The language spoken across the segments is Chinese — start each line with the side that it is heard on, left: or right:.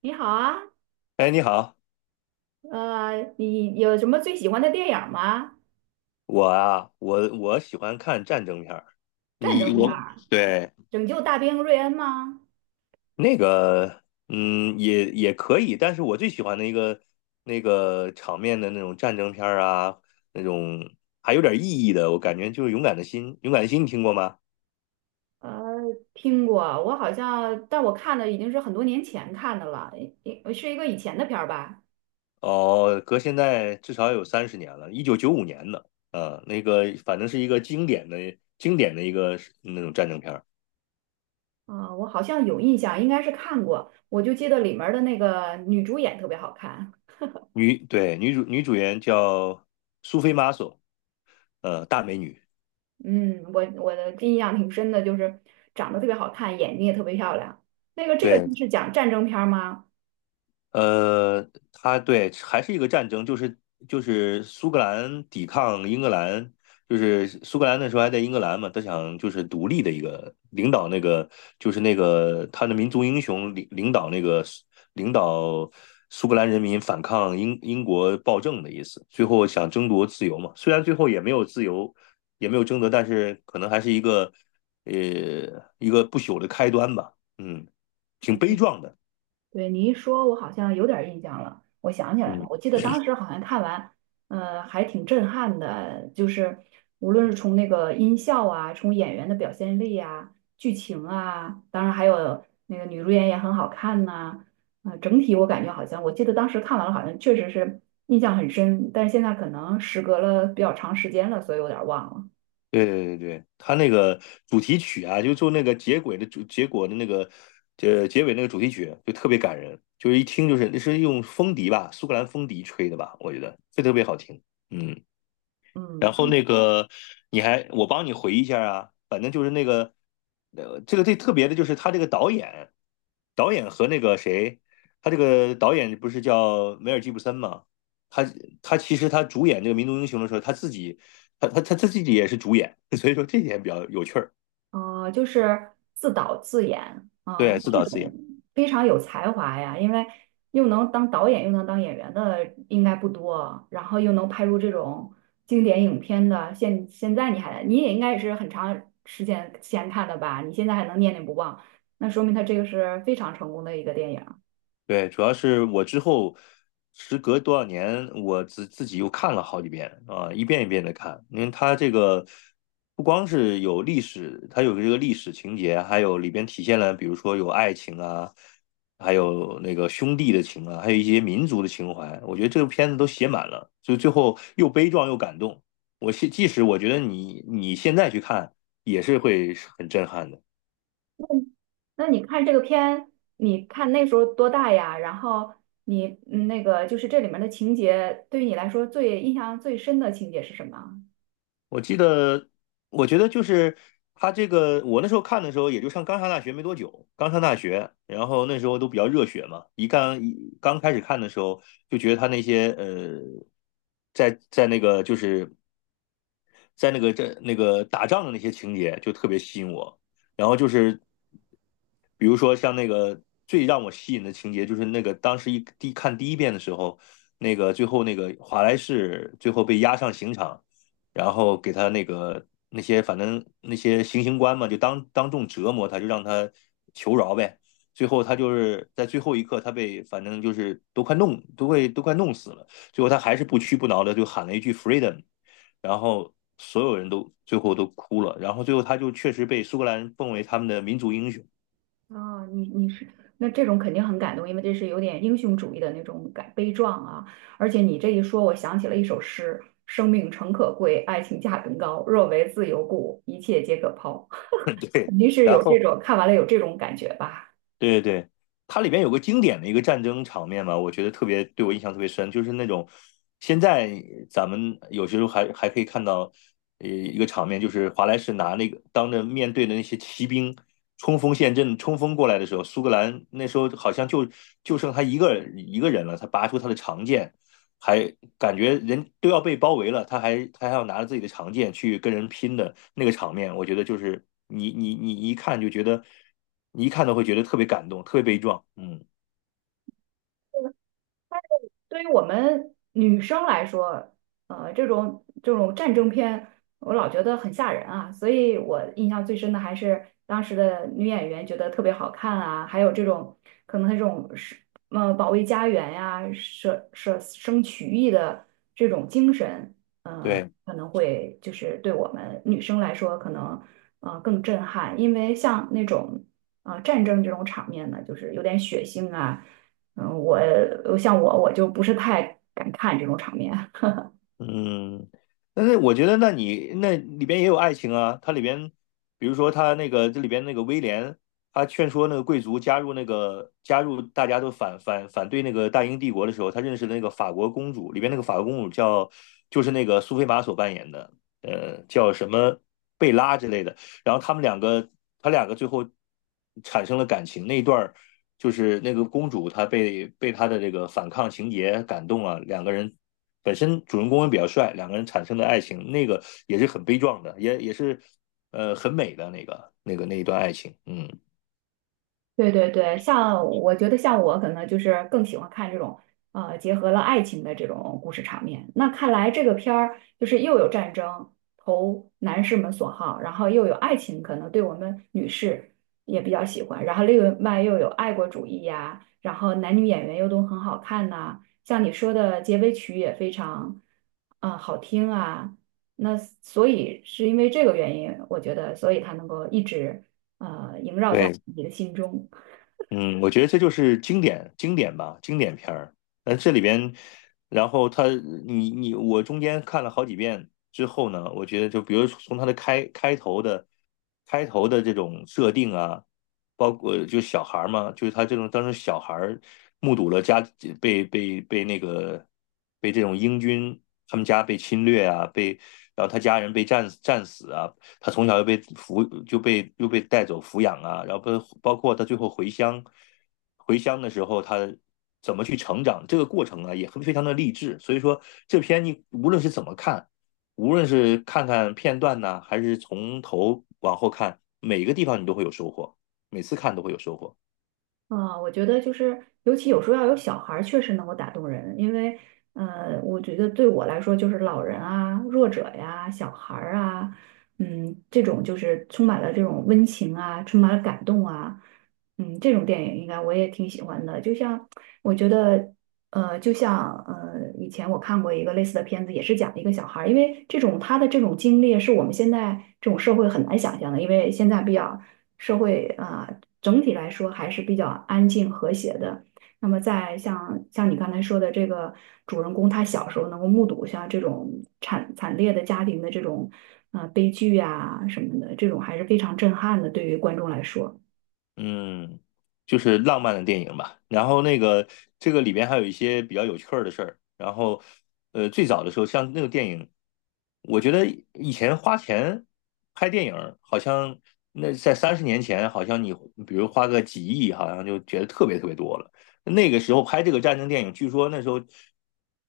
right: 你好啊，
left: 哎，你好，
right: 你有什么最喜欢的电影儿吗？
left: 我啊，我喜欢看战争片儿。
right: 战
left: 你
right: 争片
left: 我
right: 儿，《
left: 对，
right: 拯救大兵瑞恩》吗？
left: 那个，也可以，但是我最喜欢的一个那个场面的那种战争片儿啊，那种还有点意义的，我感觉就是《勇敢的心》。《勇敢的心》你听过吗？
right: 呃，听过，我好像，但我看的已经是很多年前看的了，是一个以前的片儿吧。
left: 哦，隔现在至少有三十年了，1995年的，那个反正是一个经典的一个那种战争片儿。
right: 啊，我好像有印象，应该是看过。我就记得里面儿的那个女主演特别好看。
left: 女主演叫苏菲玛索，大美女。
right: 嗯，我的印象挺深的，就是长得特别好看，眼睛也特别漂亮。那个这个
left: 对，
right: 就是讲战争片儿吗？
left: 呃，他对还是一个战争，就是苏格兰抵抗英格兰，就是苏格兰那时候还在英格兰嘛，他想就是独立的一个领导那个就是那个他的民族英雄领导那个领导苏格兰人民反抗英国暴政的意思，最后想争夺自由嘛，虽然最后也没有自由，也没有争夺，但是可能还是呃一个不朽的开端吧，挺悲壮的。
right: 对，你一说，我好像有点儿印象了，我想起来
left: 嗯。
right: 了，我记得当时好像看完，还挺震撼的，就是无论是从那个音效啊，从演员的表现力啊，剧情啊，当然还有那个女主演也很好看呐。整体我感觉好像，我记得当时看完了，好像确实是印象很深，但是现在可能时隔了比较长时间了，所以有点儿忘了。
left: 对对对对，他那个主题曲啊，就做那个结尾的主结果的那个呃结尾那个主题曲就特别感人，就是一听就是那是用风笛吧，苏格兰风笛吹的吧，我觉得这特别好听。嗯然后
right: 嗯。
left: 那个你还我帮你回忆一下啊，反正就是那个这个最特别的就是他这个导演，导演和那个谁，他这个导演不是叫梅尔吉布森吗？他他其实他主演这个《民族英雄》的时候，他自己也是主演，所以说这点比较有趣儿，
right: 就是自导自演啊，
left: 对，自
right: 这
left: 导自
right: 种
left: 演。
right: 非常有才华呀，因为又能当导演又能当演员的应该不多，然后又能拍出这种经典影片的。现在你也应该也是很长时间前看的吧？你现在还能念念不忘，那说明他这个是非常成功的一个电影。
left: 对，主要是我之后时隔多少年，我自己又看了好几遍啊，一遍一遍的看，因为它这个不光是有历史，它有这个历史情节，还有里边体现了，比如说有爱情啊，还有那个兄弟的情啊，还有一些民族的情怀，我觉得这个片子都写满了，就最后又悲壮又感动。即使我觉得你现在去看也是会很震撼的。
right: 那你看这个片，你看那时候多大呀？然后你那个就是这里面的情节，对于你来说最印象最深的情节是什么？
left: 我记得，我觉得就是他这个，我那时候看的时候，也就刚上大学没多久，刚上大学，然后那时候都比较热血嘛，一刚一刚开始看的时候，就觉得他那些在在那个就是在那个这那个打仗的那些情节就特别吸引我，然后就是比如说像那个最让我吸引的情节，就是那个当时看第一遍的时候，那个最后那个华莱士最后被押上刑场。然后给他那个那些反正那些行刑官嘛，就当众折磨他，就让他求饶呗。最后他就是在最后一刻，他被反正就是都快弄死了，最后他还是不屈不挠的就喊了一句 "freedom",然后所有人都最后都哭了，然后最后他就确实被苏格兰奉为他们的民族英雄，
right: 啊，你你是那这种肯定很感动，因为这是有点英雄主义的那种感悲壮啊。而且你这一说，我想起了一首诗："生命诚可贵，爱情价更高。若为自由故，一切皆可抛。"
left: 对，
right: 肯定是
left: 然
right: 有这
left: 后。
right: 种看完了有这种感觉吧。
left: 对对对，它里边有个经典的一个战争场面嘛，我觉得特别对我印象特别深，就是那种现在咱们有些时候还可以看到，一个场面就是华莱士拿那个当着面对的那些骑兵冲锋陷阵冲锋过来的时候，苏格兰那时候好像就剩他一个人了，他拔出他的长剑，还感觉人都要被包围了，他还要拿着自己的长剑去跟人拼的那个场面，我觉得就是你一看就觉得，你一看都会觉得特别感动，特别悲壮。嗯，
right: 对于我们女生来说，这种战争片，我老觉得很吓人啊，所以我印象最深的还是当时的女演员觉得特别好看啊，还有这种可能这种是保卫家园呀，舍生取义的这种精神，
left: 对。
right: 可能会就是对我们女生来说可能更震撼，因为像那种战争这种场面呢，就是有点血腥啊。嗯，我像我就不是太敢看这种场面。
left: 嗯，但是我觉得，那你那里边也有爱情啊。它里边，比如说他那个这里边那个威廉，他劝说那个贵族加入大家都反对那个大英帝国的时候，他认识了那个法国公主，里边那个法国公主叫就是那个苏菲玛索扮演的，叫什么贝拉之类的。然后他们两个最后产生了感情。那一段儿就是那个公主，她被他的这个反抗情节感动了，两个人本身主人公也比较帅，两个人产生的爱情，那个也是很悲壮的，也是很美的那一段爱情。嗯，
right: 对，对，对，像我觉得像我可能就是更喜欢看这种结合了爱情的这种故事场面。那看来这个片儿就是又有战争投男士们所好，然后又有爱情，可能对我们女士也比较喜欢。然后另外又有爱国主义呀、然后男女演员又都很好看呐、像你说的结尾曲也非常啊、好听啊。那所以是因为这个原因，我觉得所以它能够一直萦绕在
left: 对，
right: 你的心中。
left: 嗯，我觉得这就是经典经典吧，经典片儿。那这里边，然后他你你我中间看了好几遍之后呢，我觉得就比如从他的开头的这种设定啊，包括就小孩儿嘛，就是他这种当时小孩儿目睹了家被被被那个被这种英军他们家被侵略啊，然后他家人被战死啊，他从小又被带走抚养啊，然后包括他最后回乡，回乡的时候他怎么去成长，这个过程啊也很非常的励志。所以说这篇你无论是怎么看，无论是看看片段呢、还是从头往后看，每个地方你都会有收获，每次看都会有收获。
right: 啊，我觉得就是，尤其有时候要有小孩儿，确实能够打动人。因为，我觉得对我来说，就是老人啊、弱者呀、小孩儿啊，嗯，这种就是充满了这种温情啊，充满了感动啊，嗯，这种电影应该我也挺喜欢的。就像我觉得，就像以前我看过一个类似的片子，也是讲一个小孩儿，因为这种他的这种经历是我们现在这种社会很难想象的，因为现在比较社会啊、整体来说还是比较安静和谐的。那么在像你刚才说的这个主人公，他小时候能够目睹像这种惨烈的家庭的这种啊、悲剧啊什么的，这种还是非常震撼的，对于观众来说。
left: 嗯，就是浪漫的电影吧。然后那个这个里边还有一些比较有趣儿的事儿。然后，最早的时候，像那个电影，我觉得以前花钱拍电影儿好像那在三十年前，好像你比如花个几亿，好像就觉得特别特别多了。那个时候拍这个战争电影，据说那时候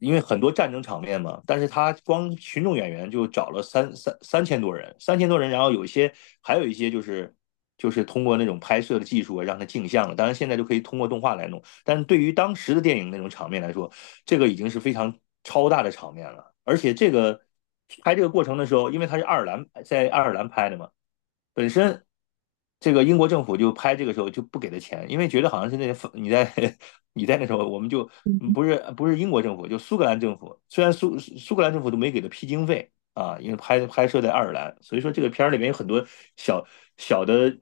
left: 因为很多战争场面嘛，但是他光群众演员就找了三千多人，三千多人，然后有一些还有一些就是通过那种拍摄的技术啊，让它镜像了。当然现在就可以通过动画来弄，但是对于当时的电影那种场面来说，这个已经是非常超大的场面了。而且这个拍这个过程的时候，因为它是爱尔兰在爱尔兰拍的嘛，本身这个英国政府就拍这个时候就不给他钱，因为觉得好像是那些你在 你在那时候，我们就不是不是英国政府，就苏格兰政府，虽然苏格兰政府都没给他批经费啊，因为拍摄在爱尔兰，所以说这个片儿里面有很多小小的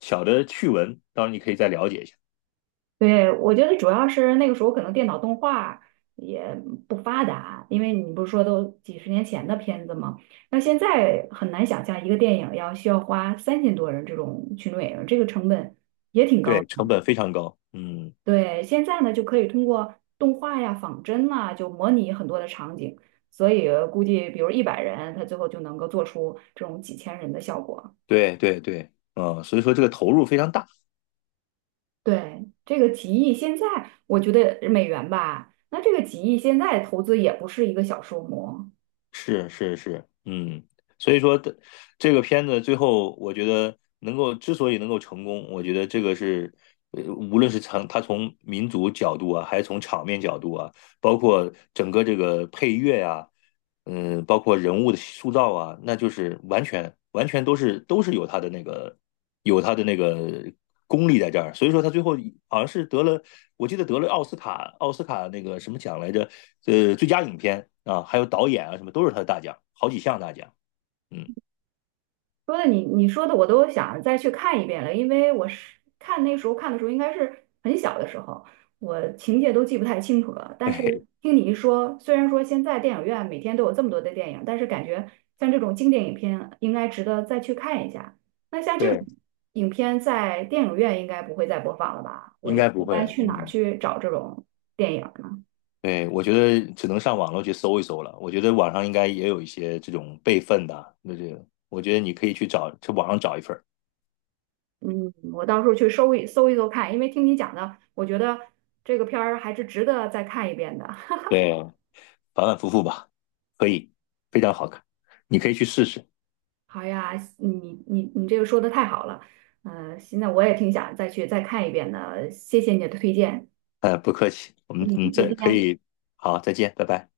left: 小的趣闻，当然你可以再了解一下。
right: 对，我觉得主要是那个时候可能电脑动画也不发达，因为你不是说都几十年前的片子吗？那现在很难想象一个电影要需要花3000多人这种群众演员，这个成本也挺高
left: 对，
right: 的。
left: 成本非常高，嗯，
right: 对，现在呢就可以通过动画呀、仿真呐、就模拟很多的场景，所以估计比如100人，他最后就能够做出这种几千人的效果。
left: 对对对，所以说这个投入非常大。
right: 对，这个几亿现在我觉得美元吧，那这个几亿现在投资也不是一个小数目。
left: 是是是，所以说的这个片子最后，我觉得能够之所以能够成功，我觉得这个是，无论是从民族角度啊，还是从场面角度啊，包括整个这个配乐呀、包括人物的塑造啊，那就是完全完全都是有他的那个功力在这儿，所以说他最后好像是得了，我记得得了奥斯卡那个什么奖来着，最佳影片啊，还有导演啊什么都是他的大奖，好几项大奖，嗯，
right: 你说的我都想再去看一遍了，因为我是看那时候看的时候应该是很小的时候，我情节都记不太清楚了。但是
left: 对
right: 听你一说，虽然说现在电影院每天都有这么多的电影，但是感觉像这种经典影片应该值得再去看一下。像这种
left: 对，
right: 影片在电影院应该不会再播放了吧？我
left: 应
right: 一
left: 该不会，
right: 般去哪儿
left: 嗯。
right: 去找这种电影呢？
left: 对，我觉得只能上网络去搜一搜了。我觉得网上应该也有一些这种备份的啊，那这个，我觉得你可以去找，去网上找一份儿。
right: 嗯，我到时候去搜一搜看，因为听你讲的，我觉得这个片儿还是值得再看一遍的。
left: 对，反反复复吧，可以，非常好看，你可以去试试。
right: 好呀，你这个说的太好了，现在我也挺想再去再看一遍的，谢谢你的推荐。
left: 不客气，我们
right: 嗯，
left: 再
right: 再
left: 可
right: 见。
left: 以，好，再见，拜拜。